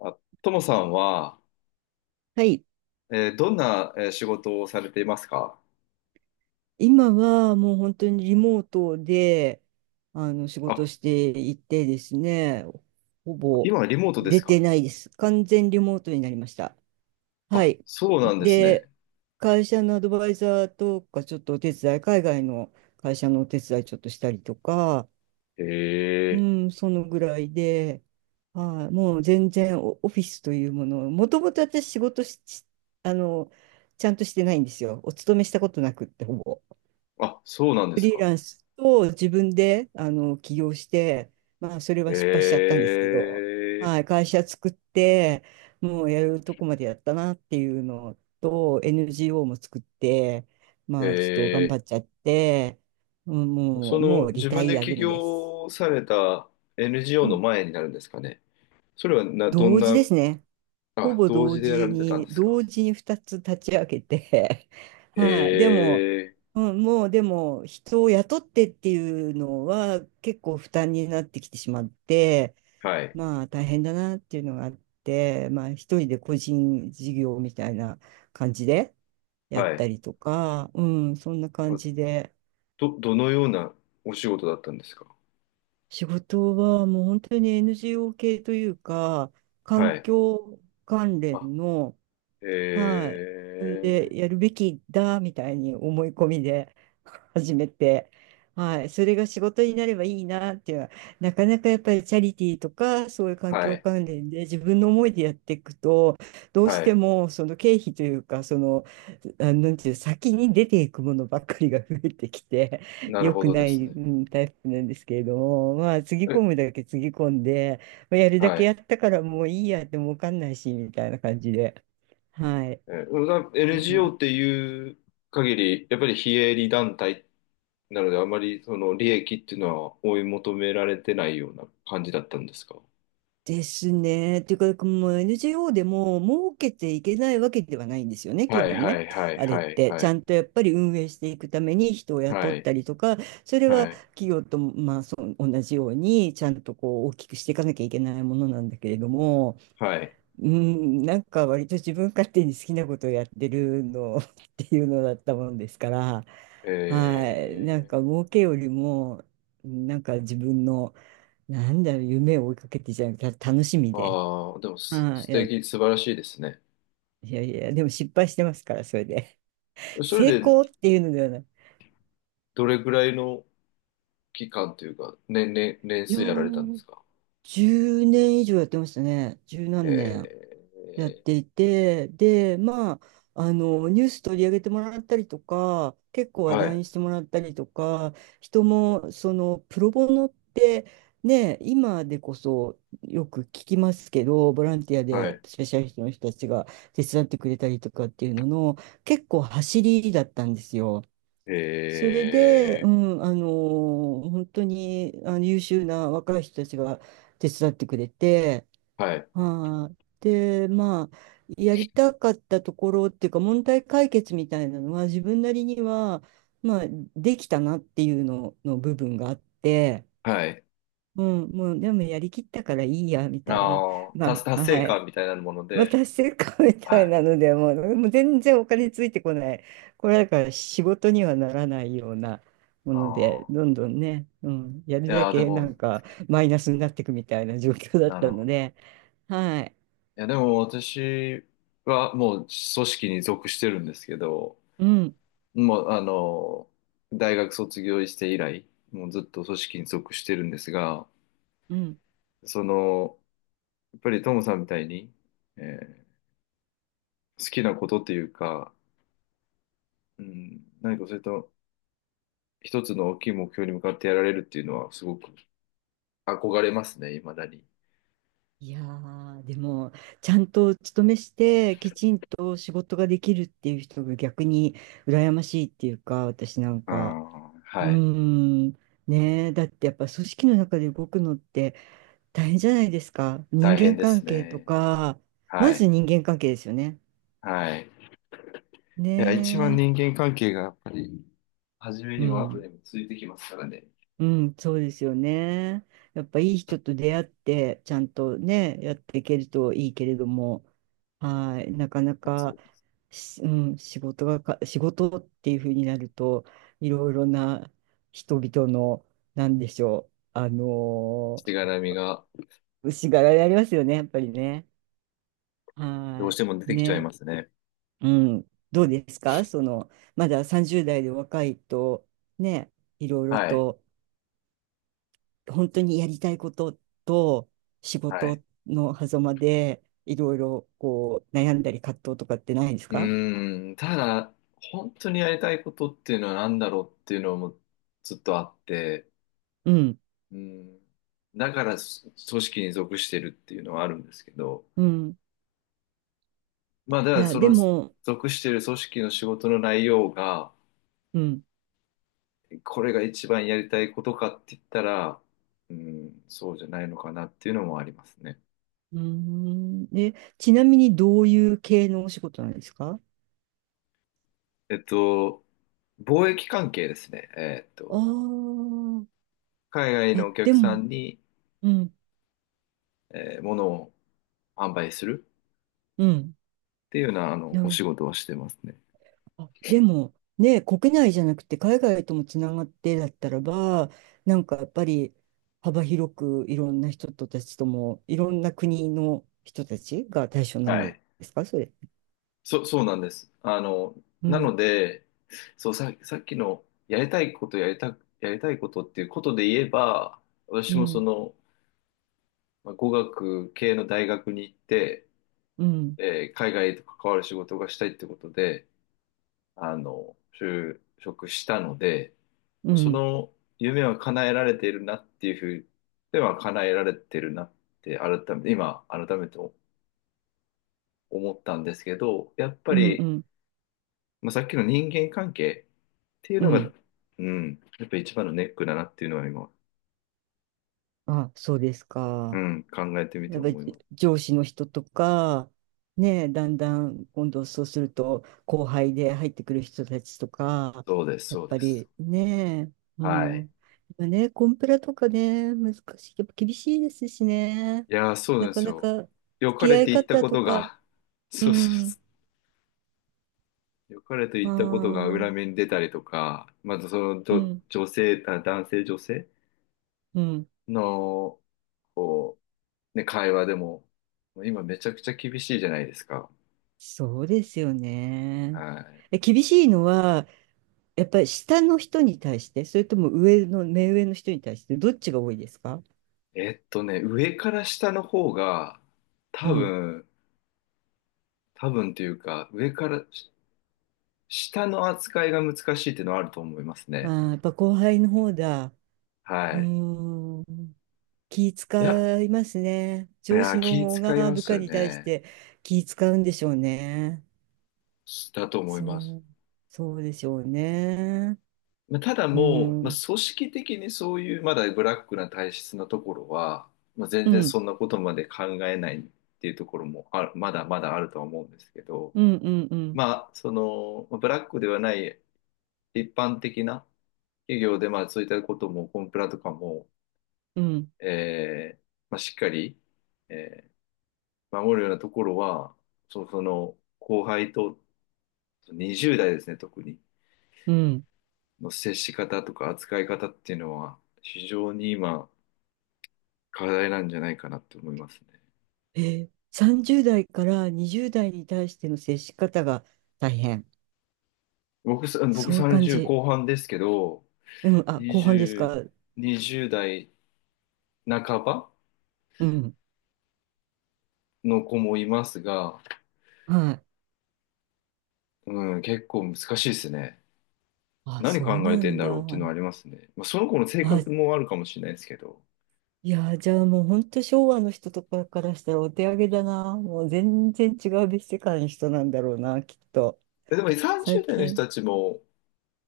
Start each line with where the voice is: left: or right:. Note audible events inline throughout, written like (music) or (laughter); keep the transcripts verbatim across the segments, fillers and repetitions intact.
left: あ、ともさんは、
right: はい。
left: えーどんな、えー仕事をされていますか？
right: 今はもう本当にリモートで、あの、仕
left: あ、
right: 事していてですね、ほぼ
left: 今はリモートで
right: 出
left: すか？
right: てないです。完全リモートになりました。は
left: あ、
right: い。
left: そうなんですね。
right: で、会社のアドバイザーとか、ちょっとお手伝い、海外の会社のお手伝いちょっとしたりとか、
left: へ
right: う
left: え。
right: ん、そのぐらいで、はい、もう全然オ、オフィスというものを、もともと私仕事し、しあの、ちゃんとしてないんですよ。お勤めしたことなくって、ほぼ。
left: あ、そうなんで
right: フ
left: す
right: リー
left: か。
right: ランスと自分であの起業して、まあ、それは
left: へ
right: 失敗しちゃったんですけど、はい、
left: え。
right: 会社作って、もうやるとこまでやったなっていうのと、エヌジーオー も作って、まあ、ちょっと頑張
left: え
right: っちゃって、うん
left: ーそ
right: もう、も
left: の、
right: うリ
left: 自
right: タ
left: 分で
right: イア
left: 起
right: 組です。
left: 業された エヌジーオー
right: う
left: の
right: ん。
left: 前になるんですかね。それはな、どん
right: 同時
left: な、
right: ですね。ほ
left: あ、
right: ぼ
left: 同
right: 同
left: 時でやら
right: 時
left: れてたん
right: に、
left: ですか？
right: 同時にふたつ立ち上げて、(laughs)
left: へ
right: はい、でも、
left: え。
right: うん、もうでも人を雇ってっていうのは結構負担になってきてしまって、
left: はい。
right: まあ大変だなっていうのがあって、まあ一人で個人事業みたいな感じでやっ
left: は
right: た
left: い。
right: りとか、うん、そんな感
left: あ
right: じで、
left: ど、どのようなお仕事だったんですか？
right: 仕事はもう本当に エヌジーオー 系というか、
left: は
right: 環
left: い。
right: 境関
left: あ
right: 連の、は
left: え
right: い。自分
left: ー、
right: でやるべきだみたいに思い込みで (laughs) 始めて、はい。それが仕事になればいいなっていうのは、なかなかやっぱりチャリティーとか、そういう環
left: は
right: 境
left: い、
right: 関連で自分の思いでやっていくと、どうし
left: は
right: て
left: い。
right: もその経費というか、その、あ、なんていう、先に出ていくものばっかりが増えてきて、(laughs)
left: なる
right: 良
left: ほ
right: く
left: ど
right: な
left: です
right: い、
left: ね。
right: うんタイプなんですけれども、まあ、つぎ
left: え、
right: 込むだけつぎ込んで、まあやるだ
left: は
right: け
left: い。
right: やったからもういいやってもわかんないし、みたいな感じで。はい。
left: えーだ
right: うん、
left: エヌジーオー っていう限り、やっぱり非営利団体なので、あまりその利益っていうのは追い求められてないような感じだったんですか？
right: ですね。というか、もう エヌジーオー でも儲けていけないわけではないんですよね、基
left: はい、
right: 本
left: は
right: ね。
left: い、はい、
right: あれ
left: は
right: っ
left: い、
right: て、
left: は
right: ちゃ
left: い、
right: んとやっぱり運営していくために人を雇
left: は
right: っ
left: い、
right: たりとか、それは
left: はい、
right: 企業と、まあ、そう同じように、ちゃんとこう大きくしていかなきゃいけないものなんだけれども、
left: はい。
right: うん、なんか割と自分勝手に好きなことをやってるの (laughs) っていうのだったもんですから、はい、なんか儲
left: え
right: けよりも、なんか自分の、なんだろう、夢を追いかけてじゃなくて、た楽しみ
left: ー、
right: で、
left: ああ、でもす
right: は
left: 素
right: い、いや、
left: 敵素晴らしいですね。
right: いやいや、でも失敗してますから、それで。(laughs)
left: それ
right: 成
left: で
right: 功っていうのではない。
left: どれぐらいの期間というか年、年、年
right: いや
left: 数やられたんで
right: ー、
left: すか？
right: じゅうねん以上やってましたね。十何年。
left: え
right: やっていて、で、まあ、あの、ニュース取り上げてもらったりとか、結構
left: ー、
right: 話
left: は
right: 題
left: い、
right: にしてもらったりとか、人も、その、プロボノって、ね、今でこそよく聞きますけど、ボランティア
left: は
right: で
left: い、
right: スペシャリストの人たちが手伝ってくれたりとかっていうのの、結構走りだったんですよ。それで、う
left: え
right: ん、あの、本当にあの優秀な若い人たちが手伝ってくれて、
left: ー、はい、
right: はい。で、まあ、やりたかったところっていうか、問題解決みたいなのは、自分なりには、まあ、できたなっていうのの部分があって、
left: はい。
right: うん、もう、でもやりきったからいいや、みたいな。
left: あー達、
right: まあ、
left: 達成
right: は
left: 感
right: い。
left: みたいなもの
right: まあ、
left: で、
right: 達成感みた
left: は
right: い
left: い。
right: なので、もう、もう全然お金ついてこない。これだから仕事にはならないようなもので、
left: あ
right: どんどんね、うん、やる
left: ーい
right: だ
left: やー、で
right: けなん
left: も、
right: かマイナスになっていくみたいな状況だっ
left: なる
right: たの
left: ほど。
right: で、はい。
left: いや、でも私はもう組織に属してるんですけど、
right: うん。
left: もう、あの、大学卒業して以来、もうずっと組織に属してるんですが、
right: うん。
left: その、やっぱりトムさんみたいに、えー好きなことっていうか、うん、何かそれと、一つの大きい目標に向かってやられるっていうのはすごく憧れますね、未だに。
right: いやー、でも、ちゃんと勤めして、きちんと仕事ができるっていう人が逆に羨ましいっていうか、私なん
left: う
right: か、
left: ん、
right: うー
left: はい。
right: ん、ねえ、だってやっぱ組織の中で動くのって大変じゃないですか。人
left: 大変
right: 間
left: で
right: 関
left: す
right: 係と
left: ね。
right: か、ま
left: は
right: ず
left: い。
right: 人間関係ですよね。
left: はい。いや、一番
right: ね
left: 人間関係がやっぱり、初め
right: え、う
left: にも後
right: ん。
left: でもついてきますからね。
right: うん、そうですよね。やっぱいい人と出会って、ちゃんとね、やっていけるといいけれども、はい、なかなか、しうん、仕事がか、仕事っていうふうになると、いろいろな人々の、なんでしょう、あの
left: しがらみが
right: ー、しがられありますよね、やっぱりね。
left: どうし
right: は
left: ても出
right: い、
left: てきちゃい
right: ね。
left: ますね。
right: うん、どうですかその、まださんじゅう代で若いと、ね、いろいろ
left: はい。
right: と、本当にやりたいことと仕
left: はい。
right: 事の狭間でいろいろこう悩んだり葛藤とかってないです
left: う
right: か？
left: ーん、ただ、本当にやりたいことっていうのは何だろうっていうのもずっとあって、
right: うん。
left: うん、だからそ組織に属してるっていうのはあるんですけど、
right: うん。
left: まあ、だ
right: い
left: から
right: や、
left: そ
right: で
left: の
right: も、
left: 属している組織の仕事の内容が、
right: うん。
left: これが一番やりたいことかって言ったら、うん、そうじゃないのかなっていうのもありますね。
right: うーん。で、ちなみにどういう系のお仕事なんですか？
left: えっと、貿易関係ですね。えっ
right: ああ
left: と、
right: ー、
left: 海外
right: あ、
left: のお
right: で
left: 客さ
right: も、
left: んに、
right: うん、
left: えー物を販売する
right: うん。
left: っていうような、あの、
right: な
left: お
right: る
left: 仕事をしてますね。
right: あでも、ね、国内じゃなくて海外ともつながってだったらば、なんかやっぱり幅広くいろんな人たちとも、いろんな国の人たちが対象になるん
left: は
right: で
left: い。
right: すか、それ。
left: そ、そうなんです。あの、
right: う
left: な
right: ん、
left: ので、そう、さ、さっきのやりたいことやりた、やりたいことっていうことで言えば、
right: う
left: 私もそ
right: ん、
left: の、まあ、語学系の大学に行って、
right: うん、
left: えー海外と関わる仕事がしたいってことで、あの、就職したので、
right: う
left: そ
right: ん、
left: の夢は叶えられているなっていうふうでは叶えられてるなって改めて、今改めて思ったんですけど、やっぱ
right: うん、う
left: り、
right: ん、
left: まあ、さっきの人間関係っていう
right: う
left: のが、
right: ん。
left: うん、やっぱ一番のネックだなっていうのは今、
right: あ、そうです
left: う
right: か。
left: ん、考えてみて
right: やっぱり
left: 思います。
right: 上司の人とか、ね、だんだん今度そうすると後輩で入ってくる人たちとか、
left: そうです、
right: やっ
left: そう
right: ぱ
left: です。
right: りね、う
left: はい。
right: ん。今ね、コンプラとかね、難しい。やっぱ厳しいですしね。
left: いやー、そう
right: な
left: なんで
right: か
left: す
right: な
left: よ。
right: か付
left: 良か
right: き
left: れ
right: 合い
left: て言った
right: 方
left: こ
right: と
left: と
right: か、
left: が、(laughs)
right: う
left: そうそう
right: ん、
left: そう。良かれと
right: あ
left: 言ったことが
right: あ、
left: 裏目に出たりとか、まずその
right: う
left: ど
right: ん、
left: 女性、あ、男性女性
right: うん。
left: の、こう、ね、会話でも、今めちゃくちゃ厳しいじゃないですか。
right: そうですよね。
left: はい。
right: え、厳しいのは、やっぱり下の人に対して、それとも上の、目上の人に対して、どっちが多いですか？
left: えっとね、上から下の方が、
right: う
left: 多
right: ん。
left: 分、多分というか、上からし下の扱いが難しいっていうのはあると思います
right: あ
left: ね。
right: ー、やっぱ後輩の方だ。う
left: はい。
right: ーん。気
left: いや、
right: 使いますね。
left: い
right: 上
left: や
right: 司の
left: 気
right: 方
left: 遣い
right: が
left: ま
right: 部
left: す
right: 下
left: よ
right: に対し
left: ね。
right: て気使うんでしょうね。
left: だと思います。
right: そう。そうでしょうね。
left: まあただ
right: う
left: もう、まあ、
right: ん。
left: 組織的にそういうまだブラックな体質なところは、まあ、全
right: う
left: 然
right: ん。
left: そんなことまで考えないっていうところもある、まだまだあるとは思うんですけど、
right: うんうんうん
left: まあ、その、まあブラックではない一般的な企業で、まあ、そういったことも、コンプラとかも、
right: うん。
left: えーまあ、しっかり、えー守るようなところは、そ、その、後輩と、にじゅう代ですね、特に、
right: うん。
left: の接し方とか扱い方っていうのは、非常に今、課題なんじゃないかなって思いますね。
right: えー、さんじゅう代からにじゅう代に対しての接し方が大変。
left: 僕さ、僕
right: そういう感
left: さんじゅう
right: じ。
left: 後半ですけど、
right: うん。あ、後半ですか。
left: にじゅう、にじゅう代半ば
right: うん。
left: の子もいますが、
right: はい。
left: うん、結構難しいですね。
right: あ、
left: 何
right: そう
left: 考え
right: な
left: てん
right: ん
left: だ
right: だ。
left: ろうっていうのはありますね。まあ、その子の性
right: あ、
left: 格もあるかもしれないですけど。
right: いやー、じゃあもう本当昭和の人とかからしたらお手上げだな。もう全然違う別世界の人なんだろうな、きっと。
left: えでもさんじゅう
right: 最
left: 代の人
right: 近。
left: たちも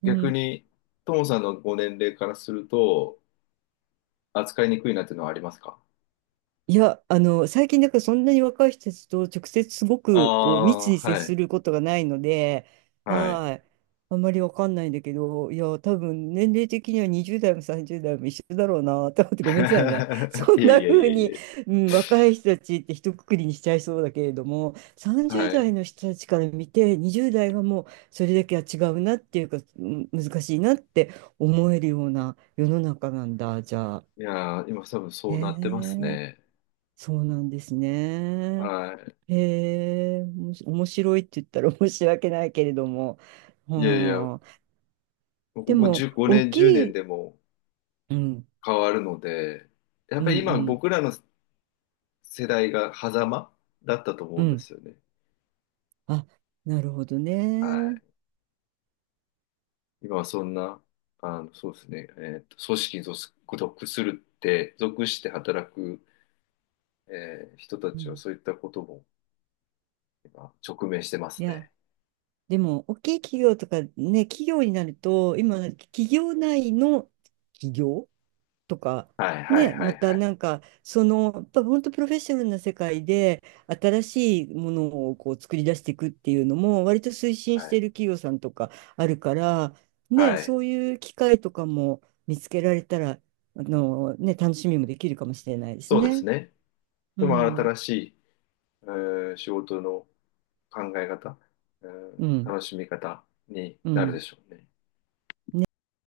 right: う
left: 逆
right: ん。
left: に、ともさんのご年齢からすると、扱いにくいなっていうのはありますか？
right: いや、あの、最近、だからそんなに若い人たちと直接すごくこう密
left: ああ
right: に
left: ー、
right: 接
left: は
right: す
left: い。
right: ることがないので、
left: はい。
right: はい。あんまりわかんないんだけど、いや、多分年齢的にはにじゅう代もさんじゅう代も一緒だろうなと思ってごめんなさいね。(laughs)
left: (laughs)
right: そ
left: い
right: ん
left: え
right: な
left: いえい
right: 風
left: え
right: に、
left: いえ。
right: うん、若い人たちって一括りにしちゃいそうだけれども、さんじゅう
left: は
right: 代
left: い。
right: の人たちから見て、にじゅう代はもうそれだけは違うなっていうか、うん難しいなって思えるような世の中なんだ、じゃあ。
left: いやー、今多分そうなってます
right: ねえ、
left: ね。
right: そうなんですね。
left: はい。
right: へえ、おもし面白いって言ったら (laughs) 申し訳ないけれども。
left: いやいや、も
right: はあ、
left: う
right: で
left: ここ
right: も、
left: じゅう、
right: 大
left: ごねん、10
right: き
left: 年
right: い、
left: でも
right: うん、
left: 変わるので、やっ
right: うん、
left: ぱり今
right: うん、
left: 僕らの世代が狭間だったと
right: う
left: 思うんで
right: ん。
left: すよね。
right: あ、なるほど
left: は
right: ね。
left: い。今はそんな、あの、そうですね、えーと、組織に属属するって、属して働く、えー人た
right: う
left: ちは
right: ん、
left: そういったことも今直面してま
right: い
left: す
right: や、
left: ね。
right: でも、大きい企業とかね、企業になると、今、企業内の企業とか、
left: はい、はい、
right: ね、
left: は
right: ま
left: い、
right: た
left: はい。
right: なんか、その、やっぱ本当プロフェッショナルな世界で、新しいものをこう作り出していくっていうのも、割と推進
left: は
right: してい
left: い。
right: る企業さんとかあるから、ね、
left: はい。
right: そういう機会とかも見つけられたら、あの、ね、楽しみもできるかもしれないです
left: そうです
right: ね。
left: ね。
right: う
left: でも
right: ん、
left: 新しい、えー仕事の考え方、うん、
right: うん、
left: 楽しみ方に
right: う
left: なるで
right: ん。
left: しょうね。
right: ね